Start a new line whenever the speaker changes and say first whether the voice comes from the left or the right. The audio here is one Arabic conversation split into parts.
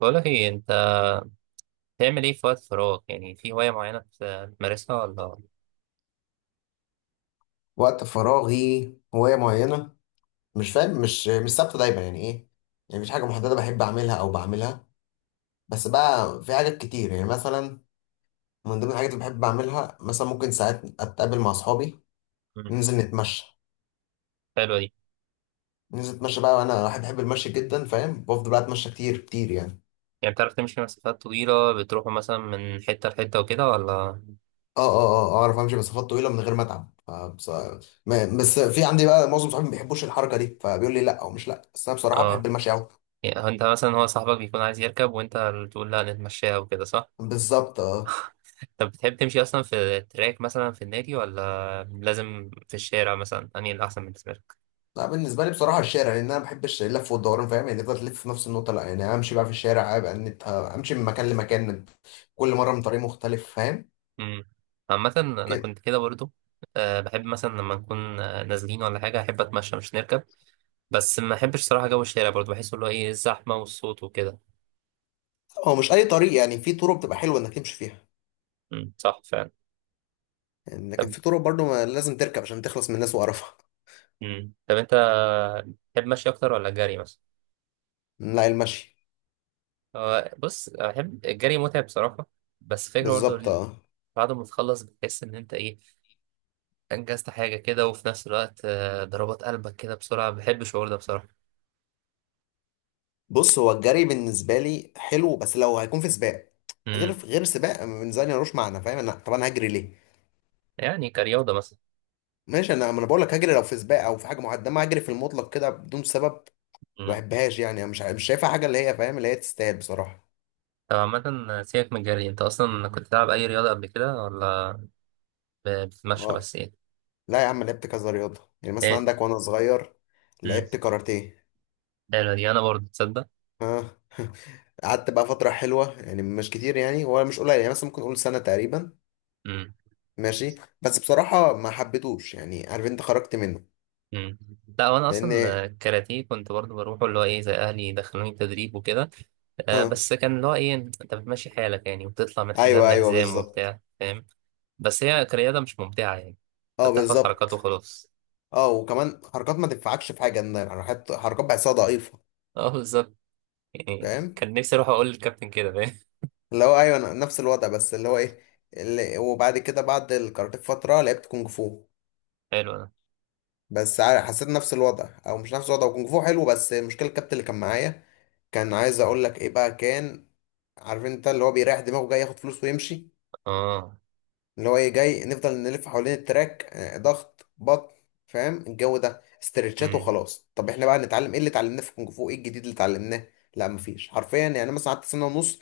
right: بقولك ايه انت بتعمل ايه في وقت فراغ؟ يعني في هواية معينة بتمارسها ولا؟
left: وقت فراغي هواية معينة، مش فاهم. مش ثابتة دايما، يعني ايه؟ يعني مفيش حاجة محددة بحب أعملها أو بعملها، بس بقى في حاجات كتير. يعني مثلا من ضمن الحاجات اللي بحب أعملها، مثلا ممكن ساعات أتقابل مع أصحابي،
right: مم.
left: ننزل نتمشى.
right: حلوة دي.
left: ننزل نتمشى بقى، وأنا واحد بحب المشي جدا، فاهم؟ بفضل بقى أتمشى كتير كتير يعني.
right: يعني بتعرف تمشي مسافات طويلة؟ بتروحوا مثلا من حتة لحتة وكده ولا؟
left: اه، اه، اه، آه، أعرف أمشي مسافات طويلة من غير ما أتعب. بس في عندي بقى معظم صحابي ما بيحبوش الحركة دي، فبيقول لي لا، أو مش لا، بس أنا بصراحة بحب
right: اه.
left: المشي أوي.
right: يعني هو انت مثلا، هو صاحبك بيكون عايز يركب وانت اللي تقول لا نتمشاها وكده، صح؟
left: بالظبط، اه.
right: طب بتحب تمشي اصلا في تراك مثلا في النادي ولا لازم في الشارع؟ مثلا انهي الاحسن بالنسبة لك؟
left: لا، بالنسبه لي بصراحه الشارع، لان انا ما بحبش اللف والدوران، فاهم يعني؟ تفضل تلف في نفس النقطه، لا، يعني امشي بقى في الشارع، ابقى امشي من مكان لمكان، كل مره من طريق مختلف، فاهم؟
right: امم. عامة انا
left: كده.
right: كنت كده برضو. أه بحب مثلا لما نكون نازلين ولا حاجة أحب أتمشى مش نركب. بس ما احبش صراحة جو الشارع برضه، بحس اللي هو ايه، الزحمة والصوت وكده.
left: هو مش اي طريق، يعني في طرق بتبقى حلوه انك تمشي فيها،
right: امم، صح فعلا.
left: يعني لكن
right: طب،
left: في طرق برضو ما لازم تركب عشان تخلص من الناس وقرفها.
right: امم، طب انت تحب مشي اكتر ولا جري مثلا؟
left: لا، المشي.
right: هو بص، احب الجري متعب بصراحة. بس فكرة برضه
left: بالظبط، اه.
right: بعد ما تخلص بتحس ان انت ايه، انجزت حاجة كده، وفي نفس الوقت ضربات قلبك كده بسرعة، بحب الشعور ده بصراحة.
left: بص، هو الجري بالنسبه لي حلو، بس لو هيكون في سباق. غير
right: امم.
left: غير سباق بالنسبه لي ملوش معنى، فاهم؟ انا، طب انا هجري ليه؟
right: يعني كرياضة مثلا.
left: ماشي، انا، ما انا بقول لك هجري لو في سباق، او في حاجه معينه، ما هجري في المطلق كده بدون سبب. ما
right: امم.
left: بحبهاش يعني، أنا مش شايفها حاجه، اللي هي فاهم، اللي هي تستاهل بصراحه.
right: طب عامة سيبك من الجري، انت اصلا كنت بتلعب اي رياضة قبل كده ولا بتتمشى
left: اه.
right: بس؟ ايه.
left: لا يا عم، لعبت كذا رياضه، يعني مثلا
right: ايه.
left: عندك وانا صغير
right: امم.
left: لعبت كاراتيه.
right: حلوة دي، انا برضه تصدق.
left: اه. قعدت بقى فتره حلوه، يعني مش كتير، يعني هو مش قليل، يعني مثلا ممكن اقول سنه تقريبا.
right: مم.
left: ماشي. بس بصراحه ما حبيتهوش، يعني عارف انت، خرجت منه.
right: مم. لا وانا
left: لان.
right: اصلا كاراتيه كنت برضو بروحه، اللي هو ايه، زي اهلي دخلوني تدريب وكده.
left: اه.
right: بس كان اللي هو ايه، انت بتمشي حالك يعني وبتطلع من حزام
left: ايوه، ايوه،
right: لحزام
left: بالظبط.
right: وبتاع، فاهم؟ بس هي كرياضه مش ممتعه يعني. انت
left: اه،
right: بتحفظ حركات
left: بالظبط.
right: وخلاص.
left: اه، وكمان حركات ما تنفعكش في حاجه، إن حركات بحسها ضعيفه.
right: اه بالظبط. يعني
left: فاهم،
right: كان نفسي اروح اقول للكابتن كده، فاهم؟
left: اللي هو ايوه، أنا نفس الوضع، بس اللي هو ايه، اللي وبعد كده بعد الكاراتيه بفتره لعبت كونج فو.
right: حلو ده.
left: بس حسيت نفس الوضع، او مش نفس الوضع، كونج فو حلو، بس المشكله الكابتن اللي كان معايا كان عايز اقول لك ايه بقى، كان عارف انت اللي هو بيريح دماغه، جاي ياخد فلوس ويمشي.
right: اه.
left: اللي هو ايه، جاي نفضل نلف حوالين التراك، ضغط بطن، فاهم الجو ده، استرتشات
right: امم.
left: وخلاص. طب احنا بقى نتعلم ايه؟ اللي اتعلمناه في الكونج فو ايه الجديد اللي اتعلمناه؟ لا مفيش حرفيا، يعني مثلا قعدت سنه ونص،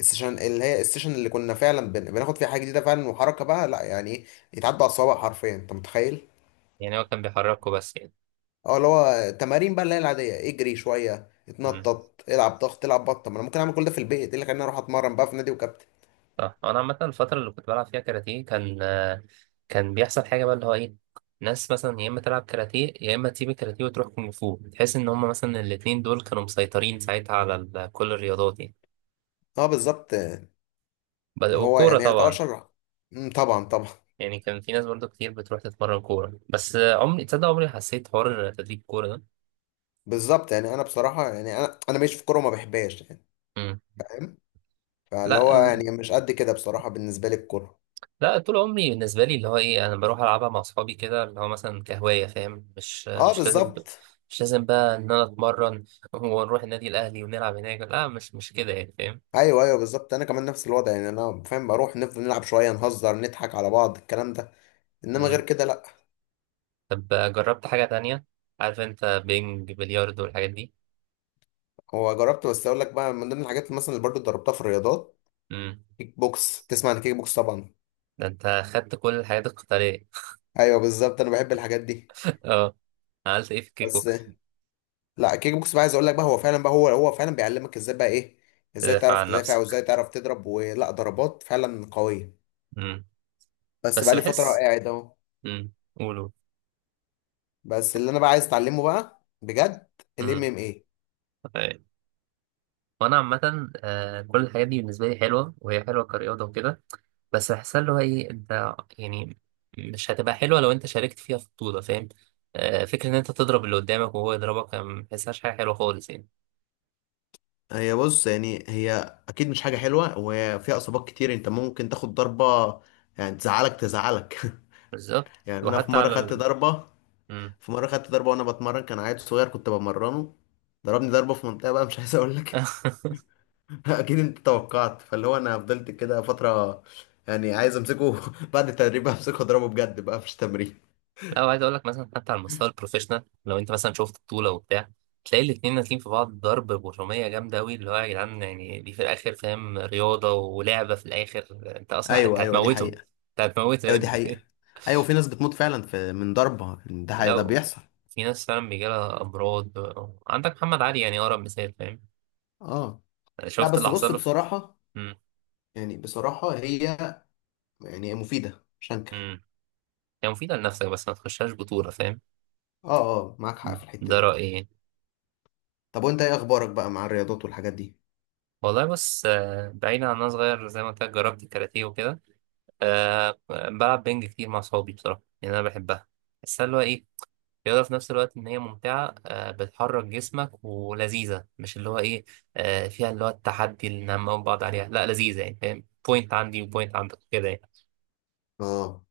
left: السيشن اللي هي السيشن اللي كنا فعلا بناخد فيها حاجه جديده فعلا وحركه بقى، لا يعني ايه، يتعدى على الصوابع حرفيا، انت متخيل؟
right: يعني هو كان بيحركه بس يعني.
left: اه، اللي هو تمارين بقى، اللي هي العاديه، اجري شويه، اتنطط، العب ضغط، العب بطن. طب ما انا ممكن اعمل كل ده في البيت، ايه اللي خلاني اروح اتمرن بقى في نادي وكابتن؟
right: صح. انا عامه الفتره اللي كنت بلعب فيها كاراتيه كان. كان بيحصل حاجه بقى اللي هو ايه، ناس مثلا يا اما تلعب كاراتيه يا اما تسيب الكاراتيه وتروح كونغ فو. تحس ان هم مثلا الاتنين دول كانوا مسيطرين ساعتها على كل الرياضات يعني.
left: اه بالظبط، آه. هو
right: والكوره
left: يعني يعتبر
right: طبعا.
left: شجره. مم، طبعا طبعا.
right: يعني كان في ناس برضو كتير بتروح تتمرن كوره. بس عمري تصدق، عمري حسيت حوار تدريب الكوره ده.
left: بالظبط، يعني انا بصراحه، يعني انا ماشي في الكوره وما بحبهاش يعني،
right: مم.
left: فاهم. فاللي
right: لا،
left: هو يعني مش قد كده بصراحه بالنسبه لي الكوره.
right: لا طول عمري بالنسبه لي اللي هو ايه، انا بروح العبها مع اصحابي كده، اللي هو مثلا كهوايه، فاهم؟ مش
left: اه
right: مش لازم.
left: بالظبط.
right: مش لازم بقى ان انا اتمرن ونروح النادي الاهلي ونلعب هناك. لا، مش كده يعني، فاهم؟
left: ايوه، ايوه بالظبط، انا كمان نفس الوضع، يعني انا فاهم، بروح نفضل نلعب شويه، نهزر، نضحك على بعض، الكلام ده، انما غير
right: مم.
left: كده لا.
right: طب جربت حاجه تانية؟ عارف انت، بينج، بلياردو، والحاجات دي.
left: هو جربت، بس اقول لك بقى من ضمن الحاجات اللي مثلا، اللي برضه اتدربتها في الرياضات،
right: امم.
left: كيك بوكس. تسمع عن كيك بوكس طبعا.
right: ده انت خدت كل الحاجات القتاليه.
left: ايوه بالظبط، انا بحب الحاجات دي.
right: اه. عملت ايه في الكيك
left: بس.
right: بوكس؟
left: لا، كيك بوكس بقى عايز اقول لك بقى، هو فعلا بقى، هو فعلا بيعلمك ازاي بقى ايه، ازاي
right: تدافع
left: تعرف
right: عن
left: تدافع،
right: نفسك.
left: وازاي تعرف تضرب، ولا ضربات فعلا قويه.
right: امم.
left: بس بقى
right: بس
left: لي فتره
right: بحس.
left: قاعد اهو.
right: امم، قولوا.
left: بس اللي انا بقى عايز اتعلمه بقى بجد، الام
right: امم،
left: ام اي
right: وانا عامه كل الحاجات دي بالنسبه لي حلوه، وهي حلوه كرياضه وكده. بس بحسها اللي هو ايه، انت يعني مش هتبقى حلوه لو انت شاركت فيها في بطوله، فاهم؟ فكره ان انت تضرب اللي قدامك وهو يضربك، أنا ما بحسهاش حاجه حلوه خالص يعني.
left: هي بص، يعني هي اكيد مش حاجه حلوه، وفيها اصابات كتير، انت ممكن تاخد ضربه، يعني تزعلك، تزعلك.
right: بالظبط.
left: يعني انا في
right: وحتى
left: مره
right: على
left: خدت
right: ال...
left: ضربه،
right: مم.
left: في مره خدت ضربه وانا بتمرن، كان عيل صغير كنت بمرنه، ضربني ضربه في منطقه بقى مش عايز اقول لك. اكيد انت توقعت، فاللي هو انا فضلت كده فتره، يعني عايز امسكه بعد التدريب، امسكه اضربه بجد بقى مش تمرين.
right: لا، وعايز اقول لك مثلا حتى على المستوى البروفيشنال، لو انت مثلا شفت بطوله وبتاع، تلاقي الاتنين نازلين في بعض ضرب برمية جامدة أوي، اللي هو يا جدعان يعني دي في الآخر، فاهم؟ رياضة ولعبة في الآخر. أنت أصلا أنت
left: ايوه، ايوه، دي
right: هتموته.
left: حقيقه.
right: أنت هتموته يا
left: ايوه دي
right: ابني.
left: حقيقة، ايوه في ناس بتموت فعلا في من ضربة، ده حقيقة، ده
right: لو
left: بيحصل.
right: في ناس فعلا بيجيلها أمراض. عندك محمد علي يعني أقرب مثال، فاهم؟
left: اه. لا
right: شفت اللي
left: بس
right: حصل
left: بص،
right: له في.
left: بصراحة
right: مم.
left: يعني، بصراحة هي، يعني هي مفيدة، مش هنكر.
right: مم. هي مفيدة لنفسك بس ما تخشهاش بطولة، فاهم؟
left: اه. اه، معاك حق في الحتة
right: ده
left: دي.
right: رأيي يعني.
left: طب وانت ايه اخبارك بقى مع الرياضات والحاجات دي؟
right: والله بص، بعيدا عن أنا صغير زي ما قلت لك جربت الكاراتيه وكده، أه بلعب بينج كتير مع صحابي بصراحة لأن أنا بحبها. بس اللي هو إيه، رياضة في نفس الوقت إن هي ممتعة، أه بتحرك جسمك ولذيذة، مش اللي هو إيه، أه فيها اللي هو التحدي اللي نعمل بعض عليها. لا، لذيذة يعني، فاهم؟ بوينت عندي وبوينت عندك كده يعني.
left: اه،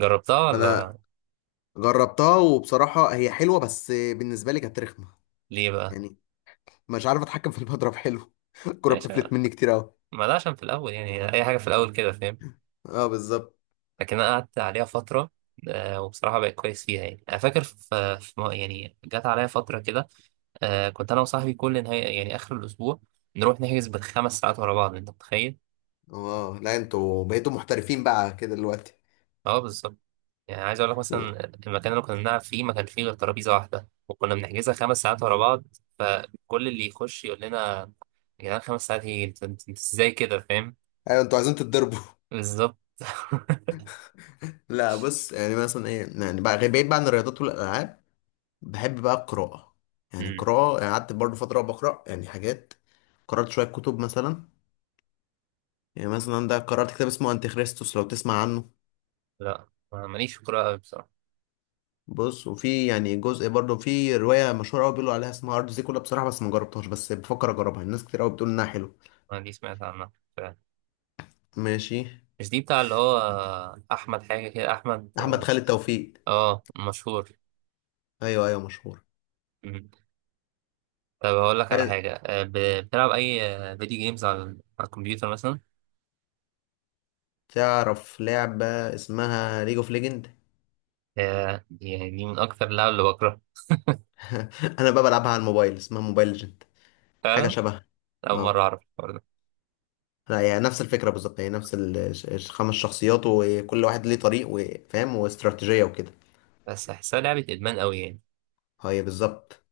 right: جربتها
left: انا
right: ولا؟
left: جربتها، وبصراحة هي حلوة، بس بالنسبة لي كانت رخمة.
right: ليه بقى؟
left: يعني مش عارف اتحكم في المضرب حلو. الكرة
right: ماشي.
left: بتفلت مني كتير اوي.
right: ما ده عشان في الاول يعني، اي حاجه في الاول كده، فاهم؟
left: اه بالظبط.
right: لكن انا قعدت عليها فتره، وبصراحه بقيت كويس فيها يعني. انا فاكر يعني جت عليا فتره كده، كنت انا وصاحبي كل نهايه يعني اخر الاسبوع نروح نحجز بالخمس ساعات ورا بعض، انت متخيل؟
left: اه لا، انتوا بقيتوا محترفين بقى كده دلوقتي.
right: اه بالظبط. يعني عايز اقول لك مثلا المكان اللي كنا بنلعب فيه ما كان فيه غير ترابيزه واحده، وكنا بنحجزها 5 ساعات ورا بعض. فكل اللي يخش يقول لنا، يا جدعان 5 ساعات ايه، انت ازاي كده، فاهم؟
left: ايوه انتوا عايزين تتضربوا.
right: بالظبط.
left: لا بص، يعني مثلا ايه يعني بقى، بعيد بقى عن الرياضات والالعاب، بحب بقى القراءه، يعني القراءه، يعني قعدت برضه فتره بقرا يعني حاجات، قرات شويه كتب مثلا. يعني مثلا ده قرات كتاب اسمه انتي خريستوس، لو تسمع عنه.
right: لا أنا ماليش في الكورة أوي بصراحة.
left: بص، وفي يعني جزء برضه، في روايه مشهوره قوي بيقولوا عليها اسمها ارض زيكولا بصراحه، بس ما جربتهاش، بس بفكر اجربها، الناس كتير قوي بتقول انها حلو.
right: أنا دي سمعت عنها فعلا.
left: ماشي.
right: مش دي بتاع اللي هو، أحمد حاجة كده، أحمد.
left: احمد خالد توفيق.
right: آه، مشهور.
left: ايوه، ايوه مشهور.
right: مم. طب هقول لك على
left: عايز
right: حاجة. بتلعب أي فيديو جيمز على على الكمبيوتر مثلا؟
left: تعرف لعبه اسمها ليج اوف ليجند؟
right: دي، يعني من أكتر اللعب اللي بكرهها.
left: انا بقى بلعبها على الموبايل، اسمها موبايل ليجند. حاجة
right: فعلا.
left: شبه.
right: أول مرة
left: اه
right: أعرف الحوار ده.
left: لا، هي نفس الفكرة بالظبط، هي نفس الخمس شخصيات، وكل واحد ليه طريق، وفاهم، واستراتيجية وكده.
right: بس أحسها لعبة إدمان أوي يعني.
left: هي بالظبط،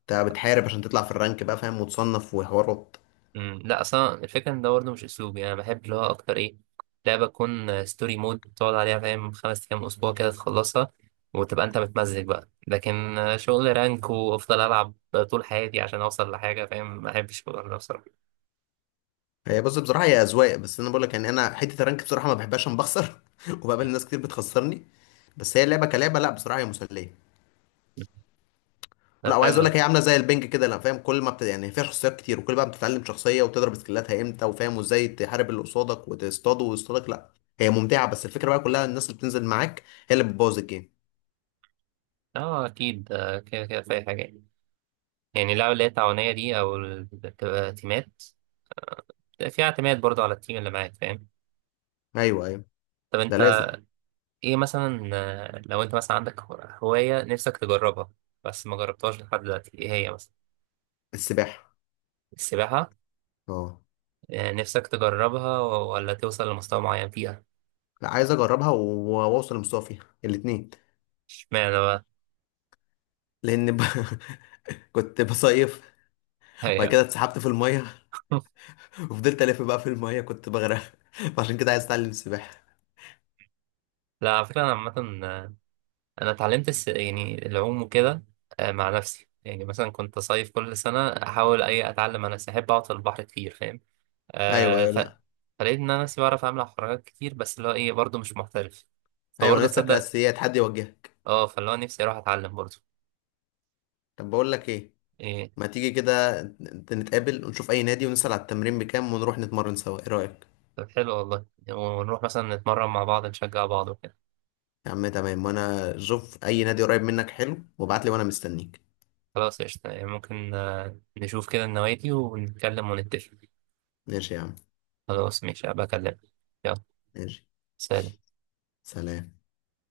left: انت بتحارب عشان تطلع في الرانك بقى، فاهم، وتصنف، وحوارات.
right: مم. لا اصلا الفكره ان ده برضه مش اسلوبي. انا بحب اللي هو اكتر ايه، لعبه تكون ستوري مود تقعد عليها، فاهم؟ 5 ايام، اسبوع كده، تخلصها وتبقى انت متمزج بقى. لكن شغل رانك وافضل العب طول حياتي عشان اوصل لحاجه، فاهم؟ ما بحبش الشغل ده بصراحه.
left: هي بص، بصراحة هي أذواق، بس أنا بقول لك، يعني أنا حتة الرانك بصراحة ما بحبهاش عشان بخسر، وبقابل ناس كتير بتخسرني. بس هي لعبة كلعبة، لا، بصراحة هي مسلية.
right: ده
left: لا، وعايز
right: حلو.
left: اقول لك، هي عامله زي البنج كده، لا فاهم، كل ما بت... يعني فيها شخصيات كتير، وكل بقى بتتعلم شخصيه، وتضرب سكيلاتها امتى، وفاهم، وازاي تحارب اللي قصادك وتصطاده ويصطادك، لا، هي ممتعه، بس الفكره بقى كلها الناس اللي بتنزل معاك، هي اللي بتبوظ الجيم.
right: اه اكيد. كده كده في اي حاجه يعني. يعني اللعبه اللي هي التعاونيه دي، او اللي بتبقى تيمات، فيها اعتماد برضه على التيم اللي معاك، فاهم؟
left: ايوه، ايوه،
right: طب
left: ده
right: انت
left: لازم.
right: ايه مثلا، لو انت مثلا عندك هواية نفسك تجربها بس ما جربتهاش لحد دلوقتي، ايه هي مثلا؟
left: السباحه.
right: السباحة.
left: اه.
right: نفسك تجربها ولا توصل لمستوى معين فيها؟
left: لا، عايز اجربها واوصل لمستوى فيها، الاثنين.
right: اشمعنى بقى؟
left: لان كنت بصيف، وبعد
right: هي.
left: كده اتسحبت في الميه، وفضلت الف بقى في الميه، كنت بغرق. فعشان كده عايز اتعلم السباحه.
right: لا، على فكرة انا عامة، انا اتعلمت يعني العوم وكده. مع نفسي يعني، مثلا كنت صيف كل سنة احاول اي اتعلم. انا احب اقعد في البحر كتير، فاهم؟
left: ايوه،
right: آه،
left: ايوه،
right: ف...
left: لا.
right: فلقيت ان انا نفسي بعرف اعمل حركات كتير، بس اللي هو ايه برضه مش محترف.
left: ايوه،
right: فبرضه
left: ناقص لك
right: تصدق.
left: الاساسيات، حد يوجهك.
right: اه، فاللي هو نفسي اروح اتعلم برضه.
left: طب بقول لك ايه، ما تيجي كده نتقابل، ونشوف اي نادي، ونسأل على التمرين بكام، ونروح نتمرن سوا، ايه رأيك؟
right: طب حلو والله. ونروح مثلا نتمرن مع بعض، نشجع بعض وكده.
left: يا عم تمام، وانا شوف اي نادي قريب منك حلو، وابعت لي وانا مستنيك.
right: خلاص قشطة يعني. ممكن نشوف كده النوادي ونتكلم ونتفق.
left: ماشي يا عم.
right: خلاص ماشي هبقى أكلمك. يلا.
left: ماشي.
right: سلام.
left: سلام.